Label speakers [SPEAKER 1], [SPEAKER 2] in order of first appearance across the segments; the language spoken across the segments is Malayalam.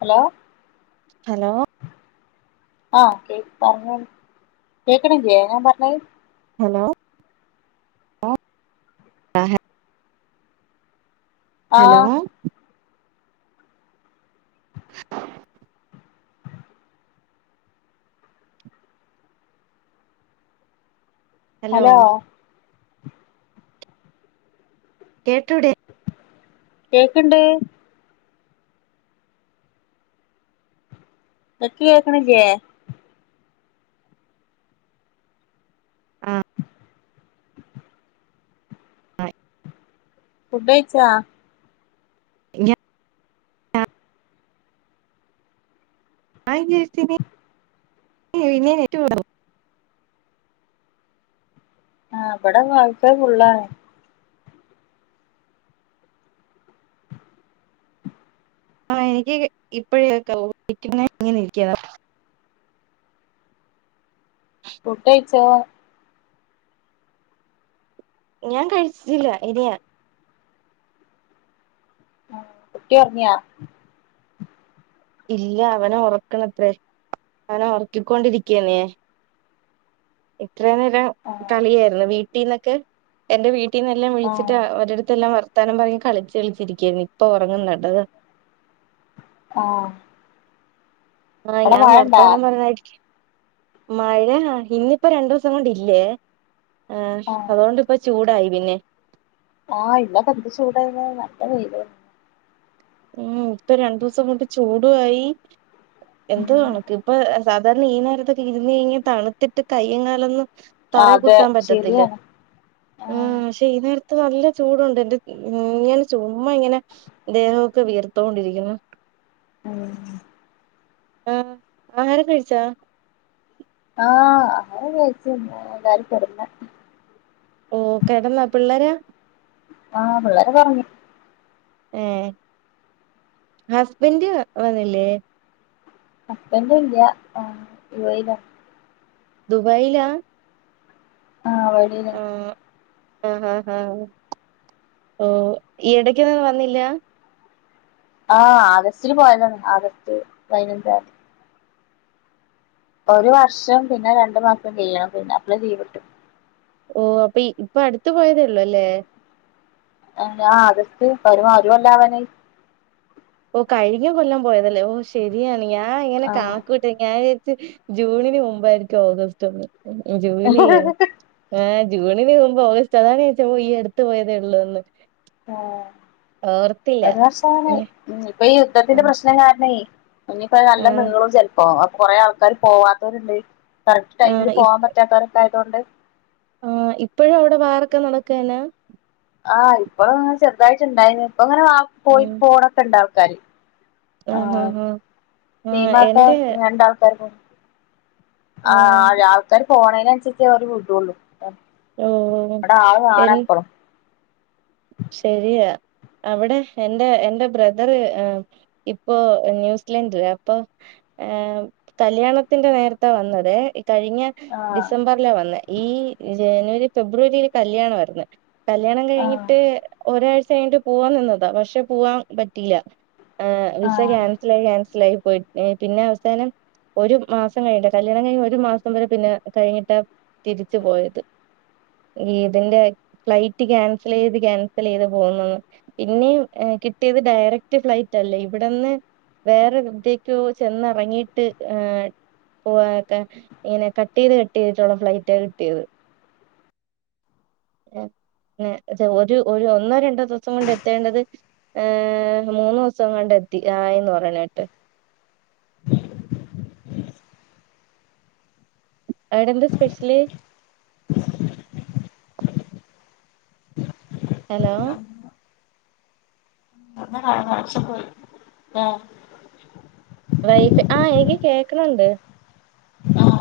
[SPEAKER 1] ഹലോ
[SPEAKER 2] ഹലോ
[SPEAKER 1] ആഹ കേ പറഞ്ഞോ കേക്കണം ചെയ്യ ഞാൻ പറഞ്ഞത്
[SPEAKER 2] ഹലോ ആ ഹലോ
[SPEAKER 1] ആഹ് ഹലോ
[SPEAKER 2] കേട്ടൂടേ
[SPEAKER 1] കേക്ക്ണ്ട് ഇടയ്ക്ക് കേക്കണില്ലേ
[SPEAKER 2] ആഹ് ആയ്
[SPEAKER 1] ഫുഡ്‌ കഴിച്ചാ
[SPEAKER 2] ആ [unintelligible]
[SPEAKER 1] ആഹ് ഇവടെ വൈ ഫൈ ഫുള്ള് ആണ്
[SPEAKER 2] ആ എനിക്ക് ഇപ്പൊ കേൾക്കാവു [unintelligible] ഇങ്ങനെ ഇരിക്കിയ
[SPEAKER 1] ഫുഡ്‌ കഴിച്ചോ
[SPEAKER 2] ഞാൻ കഴിച്ചിട്ടില്ല ഇനിയാ
[SPEAKER 1] കുട്ടി ഒർങ്ങ്യ
[SPEAKER 2] ഇല്ല അവനെ ഉറക്കണത്രേ അവനെ ഉറക്കിക്കൊണ്ടിരിക്കയാണ് ഞാൻ ഇത്രേം നേരം
[SPEAKER 1] ആഹ്
[SPEAKER 2] കളിയായിരുന്നു വീ വീട്ടീന്നൊക്കെ എന്റെ വീ വീട്ടീന്നെല്ലാം വിളിച്ചിട്ട്
[SPEAKER 1] ആഹ്
[SPEAKER 2] അവരെടുത്തെല്ലാം വർ വർത്താനം പറഞ്ഞ് കളിച്ച് കളിച്ചിരിക്കാരുന്ന് ഇപ്പൊ ഉറങ്ങുന്നത്
[SPEAKER 1] ആ
[SPEAKER 2] ആഹ് ഞാൻ വർത്താനം പറഞ്ഞായിരിക്കും മഴ ഇന്നിപ്പം രണ്ടു ദിവസം കൊണ്ടില്ലേ ആഹ് അതുകൊണ്ട് ഇപ്പം ചൂട് ചൂടായി പിന്നേം
[SPEAKER 1] ആഹ് ഇവിടൊക്കെ എന്ത് ചൂടായിരുന്നു നല്ല വെയിലായിരുന്നു
[SPEAKER 2] ഉം ഇപ്പം രണ്ടു ദിവസം കൊണ്ട് ചൂടുവായി എന്തോ
[SPEAKER 1] ഉം
[SPEAKER 2] ഒണക്ക് ഇപ്പൊ സാധാരണ ഈ നേരത്തൊക്കെ ഇരുന്ന് കഴിഞ്ഞാ തണുത്തിട്ട് കയ്യും കാലുമൊന്നും തറേ
[SPEAKER 1] അതെ
[SPEAKER 2] കുത്താൻ പറ്റത്തില്ല
[SPEAKER 1] ശരിയാണ്
[SPEAKER 2] ആ
[SPEAKER 1] ആഹ്
[SPEAKER 2] പക്ഷേ ഈ നേര ദേഹത്ത് നല്ല ചൂടുണ്ട് എന്റെ ഇങ്ങനെ ചുമ്മാ ഇങ്ങനെ ദേഹ ക്കെ വിയർത്തോണ്ടിരിക്കുന്നു
[SPEAKER 1] ഉം
[SPEAKER 2] ആഹ് ആഹാരം കഴിച്ചാ
[SPEAKER 1] ആഹ് ആഹാരം കഴിച്ച് എല്ലാരും കിടന്ന്
[SPEAKER 2] ഓ കിടന്നാ പിള്ളേരാ
[SPEAKER 1] ആഹ് പിള്ളേരൊക്കെ ഒർങ്ങി
[SPEAKER 2] ഏ ഹസ്ബന്റ് വന്നില്ലേ
[SPEAKER 1] ഹസ്ബന്റ് ഇല്ല ആ യു എ യി ലാ
[SPEAKER 2] ദുബൈലാ
[SPEAKER 1] ആഹ് വഴിലാ
[SPEAKER 2] ആഹ് ആഹ് ആഹ് ഈ ഇടക്കൊന്നും വന്നില്ല
[SPEAKER 1] ആഹ് ആഗസ്റ്റില് പോയതാണ് ആഗസ്റ്റ് പതിനഞ്ചാംതി ഒരു വർഷം പിന്നെ രണ്ടു മാസം ചെയ്യണം പിന്നെ അപ്പളെ ലീവ്ട്ടും
[SPEAKER 2] ഓ അപ്പൊ ഇപ്പൊ അടുത്ത പോയതേ ഉള്ളൂ അല്ലേ
[SPEAKER 1] ആ ഞാ ആഗസ്റ്റ് ഒരു മാ ഒരു കൊല്ലാവാനായി
[SPEAKER 2] ഓ കഴിഞ്ഞ കൊല്ലം പോയതല്ലേ ഓ ശരിയാണ് ഞാൻ ആഹ് ഇങ്ങനെ കണക്കൂട്ടിഓക്കി ഞാൻ ജൂണിന് മുമ്പായിരിക്കും ഓഗസ്റ്റ് ഒന്ന് ഉ ജോല ചെയ്യാം ഏ ജൂണിന് മുമ്പ് ഓഗസ്റ്റ് അതാണ് ചെച്ചപ്പോ ഈ അടുത്ത് പോയതേ ഉള്ളൂ എന്ന്
[SPEAKER 1] ഓ ഒരു വസമാണ്
[SPEAKER 2] ഏ
[SPEAKER 1] ഇപ്പൊ ഈ
[SPEAKER 2] ആ
[SPEAKER 1] യുദ്ധത്തിന്റെ പ്രശ്നം കാരണ ഇനിപ്പോ
[SPEAKER 2] ആ
[SPEAKER 1] നല്ല മീളും ചെിലപ്പോ കൊറെേ ആൾക്കാാര് പോവാത്തവരുണ്ട് കറക്റ്റ്
[SPEAKER 2] ആ
[SPEAKER 1] ടമിൽ
[SPEAKER 2] ഇ-
[SPEAKER 1] പോവാൻ പറ്റാത്താര്യ എണ്ട്
[SPEAKER 2] ആ ഇപ്പഴും അവിടെ വേറൊക്കെ നടക്കനാ
[SPEAKER 1] ആഹ് ഇപ്പഴ ചെറ്‌ തായിട്ടുണ്ടായിന് അങ്ങനെ പോയി
[SPEAKER 2] ഉം
[SPEAKER 1] പോണൊക്കെ ഉണ്ടാവും കരി ആ
[SPEAKER 2] ആഹ് ആഹ് ആഹ് ആ
[SPEAKER 1] തീമാക്ക
[SPEAKER 2] എന്റെ
[SPEAKER 1] രണ്ടാൾക്കാർക്ക
[SPEAKER 2] ഉം
[SPEAKER 1] ആഹ ആൾക്കാാര് പോണന അവ വിട്ടള്ളൂ
[SPEAKER 2] ഓ
[SPEAKER 1] അവിടെ ആള് കാണാ
[SPEAKER 2] എൻ
[SPEAKER 1] എപ്പഴും
[SPEAKER 2] ശരിയാ അവിടെ എറെ എറെ ബ്രദറ് ഇപ്പോൊ ന്യൂസിലൻഡില് അപ്പൊ കല്യാണത്തിന്റെ നേരത്തെ വന്നതേ കഴിഞ്ഞ
[SPEAKER 1] ആഹ്
[SPEAKER 2] ഡിസംബറില വന്ന ഈ ജനുവരി ഫെബ്രുവരിയില് കല്യാണ വരുന്നേ കല്യാണം കഴിഞ്ഞി ഒരാഴ്ച കയിട്ട് പോവാൻ നിന്നതാ പക്ഷെ പോവാൻ പറ്റില്ല ആഹ വിസ
[SPEAKER 1] ആഹ്
[SPEAKER 2] ക്യാൻസലായി ക്യാൻസൽയി പോയി പിന്നെ അവസാനം ഒരു മാസം കഴിഞ്ഞട്ട കല്യാണം കഴിഞ്ഞ ഒരു മാസം വരെ പിന്നെ കഴിഞ്ഞിട്ടാ തിരിച്ചു പോയത് ഈ ഇതിന്റെ ഫ്ലൈറ്റ് ൻ സൽ ചെയ്ത് ക്യാൻസൽ ചെയ്ത് പോകുന്നന്ന് പിന്നെയും കിട്ടിയത് ഡയറക്റ്റ് ഫ്ലൈറ്റ്ല്ലേ ഇവിടെന്ന് വേറെ വിദ്യക്കോ ചെന്നിറങ്ങീട്ട് പോ ഇങ്ങനെ കട്ട് ചെയ്ത് കട്ട് ചെയ്തിട്ടുള്ള ഫ്ലൈറ്റ് ആ കിട്ടിയത് അത ഒരു ഒന്നോ രണ്ടോ ദിവസം കൊണ്ട് എത്തേണ്ടത് ഏർ മൂന്ന ദിവസം കൊണ്ട് എത്തി ആയിന്ന് പറയണട്ട് അവിടെ എന്താ സ്പെഷ്യല്ി ഹലോ
[SPEAKER 1] ാ കാച്ച പോയി
[SPEAKER 2] വൈഫ് ആ എനിക്ക് കേക്കണണ്ട്
[SPEAKER 1] ആഹ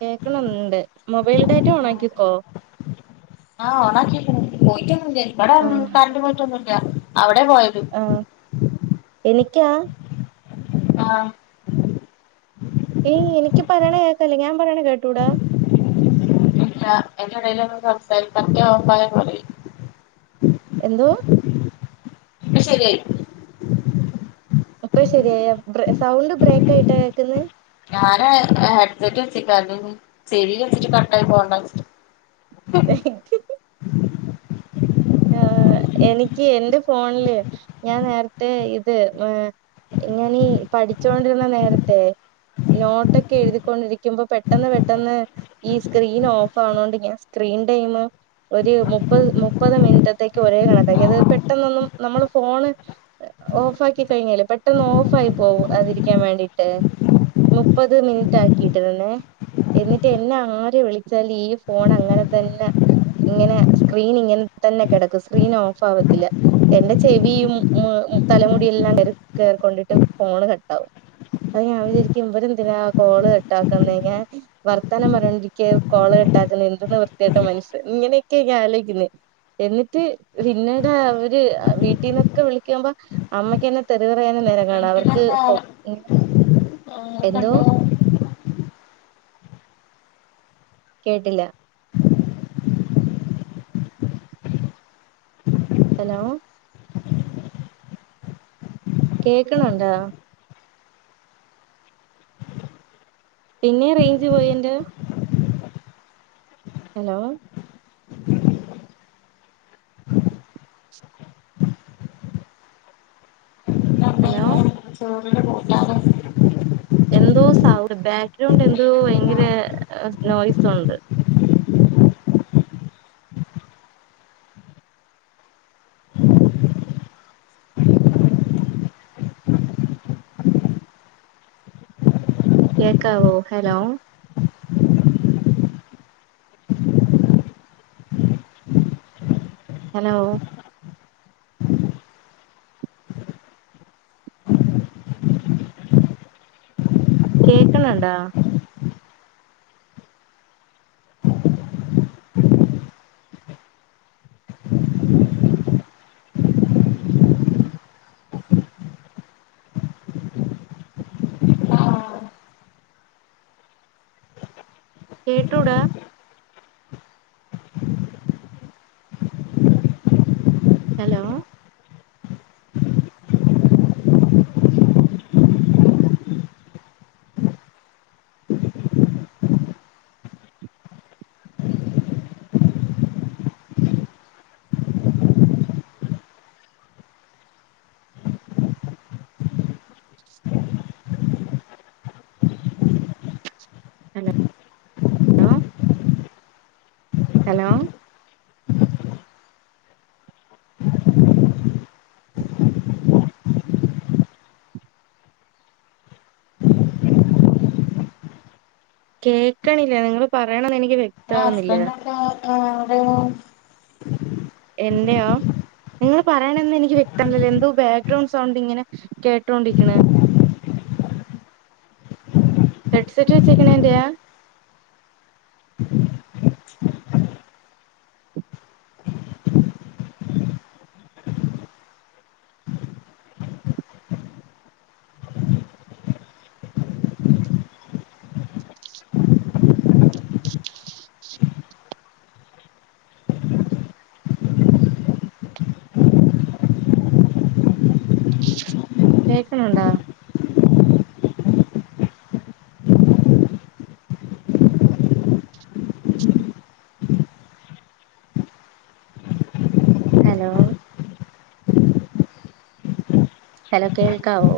[SPEAKER 2] കേക്കണണ്ട് മൊബൈൽ ഡാറ്റ ഓണ ആാക്കിക്കോ
[SPEAKER 1] ആഹ് ഒാ കേക്ക പോയിട്ട ഇവിടെന്നും
[SPEAKER 2] ആഹ്
[SPEAKER 1] തണ്ടു പറ്റൊന്നുമില്ല അ എവിടെ പോയത്
[SPEAKER 2] ആഹ് എനിക്കാ
[SPEAKER 1] ആഹ
[SPEAKER 2] ഏ എനിക്ക് പറയണ കേക്കല്ല ഞാൻ പറയണ കേട്ടൂടാ
[SPEAKER 1] ഇല്ല എന്റെ എടലൊന്നും സംസാരിക്ക [unintelligible]
[SPEAKER 2] എന്തോ
[SPEAKER 1] പ്പ ശരിയായി
[SPEAKER 2] അപ്പൊ ശരിയായ സൗണ്ട് ബ്രേക്ക് ആയിട്ടാ കേക്കന്ന്
[SPEAKER 1] ഏ ഏഹ് ഹെഡ്സെറ്റ് വെച്ചക്ക അല്ലെങ്കി ചെവീല് വെച്ചിട്ട് കട്ടായി പോണ്ട ച്ച്ട്ട്
[SPEAKER 2] ആ എനിക്ക് എന്റെ ഫോണില് ഞാൻ നേരത്തെ ഇത് ഏ ഞാനീ പഠിച്ചോണ്ടിരുന്ന നേരത്തെ നോട്ടൊക്കെ എഴുതിക്കൊണ്ടിരിക്കുമ്പോ പെട്ടന്ന് പെട്ടെന്ന് ഈ സ്ക്രീൻ ഓഫ് ആണോണ്ട് ഞാൻ സ്ക്രീൻ ടൈം ഒരു മുപ്പത് മുപ് മുപ്പത് മിൻറ്റത്തേക്ക് ഒരേ കണക്കാക്കി അത് പെട്ടെന്നൊന്നും നമ്മള് ഫോണ് ഓഫ് ആക്കി കഴിഞ്ഞല് പെട്ടന്ന് ഓഫായി പോവാതിരിക്കാൻ വേണ്ടിട്ട് മുപ്പത് മിനിറ്റ് ആക്കിട്ടിരുന്നെ എന്നിട്ട് എന്നെ ആര് വിളിച്ചാല് ഈ ഫോൺ അങ്ങനെ തന്നെ ഇങ്ങനെ സ്ക്രീൻ ഇങ്ങനെ തന്നെ കിടക്കും സ്ക്രീൻ ഓഫ് ആവത്തില്ല എന്റെ ചെവിയും ഉം തലമുടിയെല്ലാം കയറിക്കൊണ്ടിട്ട് ഫോണ് കെട്ടാവും അ ഞാൻ വിചാരിക്കും ഇവര എന്തിനാ കോള് കെട്ടാക്കുന്ന ൻ വർത്താനം പറഞ്ഞൊണ്ടിരിക്ക കോള് കെട്ടാക്കുന്ന എന്തെന്ന് വൃത്തിയായിട്ടോ മനുഷ്യൻ ഇങ്ങനെയൊക്കെയ ഞൻ ആലോചിക്കുന്ന എന്നിട്ട് പിന്നീട് അവര് വീട്ടിൽന്നൊക്കെ വിളിക്ക്പോ അമ്മയ്ക്ക്ന്നെ തെറി പറയന്നെ നേര [unintelligible] അവർക്ക്
[SPEAKER 1] വീട്ടിലെന്താ
[SPEAKER 2] പൊ എന്തോ
[SPEAKER 1] കണ്ടു
[SPEAKER 2] കേട്ടില്ല ഹലോ കേക്കണണ്ടാ പിന്നെ റേഞ്ച് പോയന്റെ ഹലോ ഹലോ
[SPEAKER 1] [inaudible]
[SPEAKER 2] എന്തോ സൗണ്ട് ബാക്ക്ഗ്രൗണ്ട് എന്തോ
[SPEAKER 1] മീൻ കിട്ടീനോ
[SPEAKER 2] ഭയങ്കര നോയിസ് ഉണ്ട് കേക്കാവോ ഹലോ ഹലോ കേക്കണണ്ടാ
[SPEAKER 1] ആഹ്
[SPEAKER 2] കേട്ടോടാ ഹലോ അലോ ലോ ഹലോ കേക്കണില്ലേ നിങ്ങള് പറയണനത് എനിക്
[SPEAKER 1] ആ ഹസ്ബൻ ആ
[SPEAKER 2] എന്റെയോ നിങ്ങള് പറയണന്നന്ന് എനിക്ക് വ്യക്തമല്ലല്ലോ എന്തോ ബാക്ക്ഗ്രൗണ്ട് സൗണ്ട് ഇങ്ങനെ കേട്ടോണ്ടിരിക്കണ് ഹെഡ്സെറ്റ് വെച്ചേക്കണ എന്തയാ കേക്കണണ്ട ഹലോ ഹലോ കേൾക്കാവോ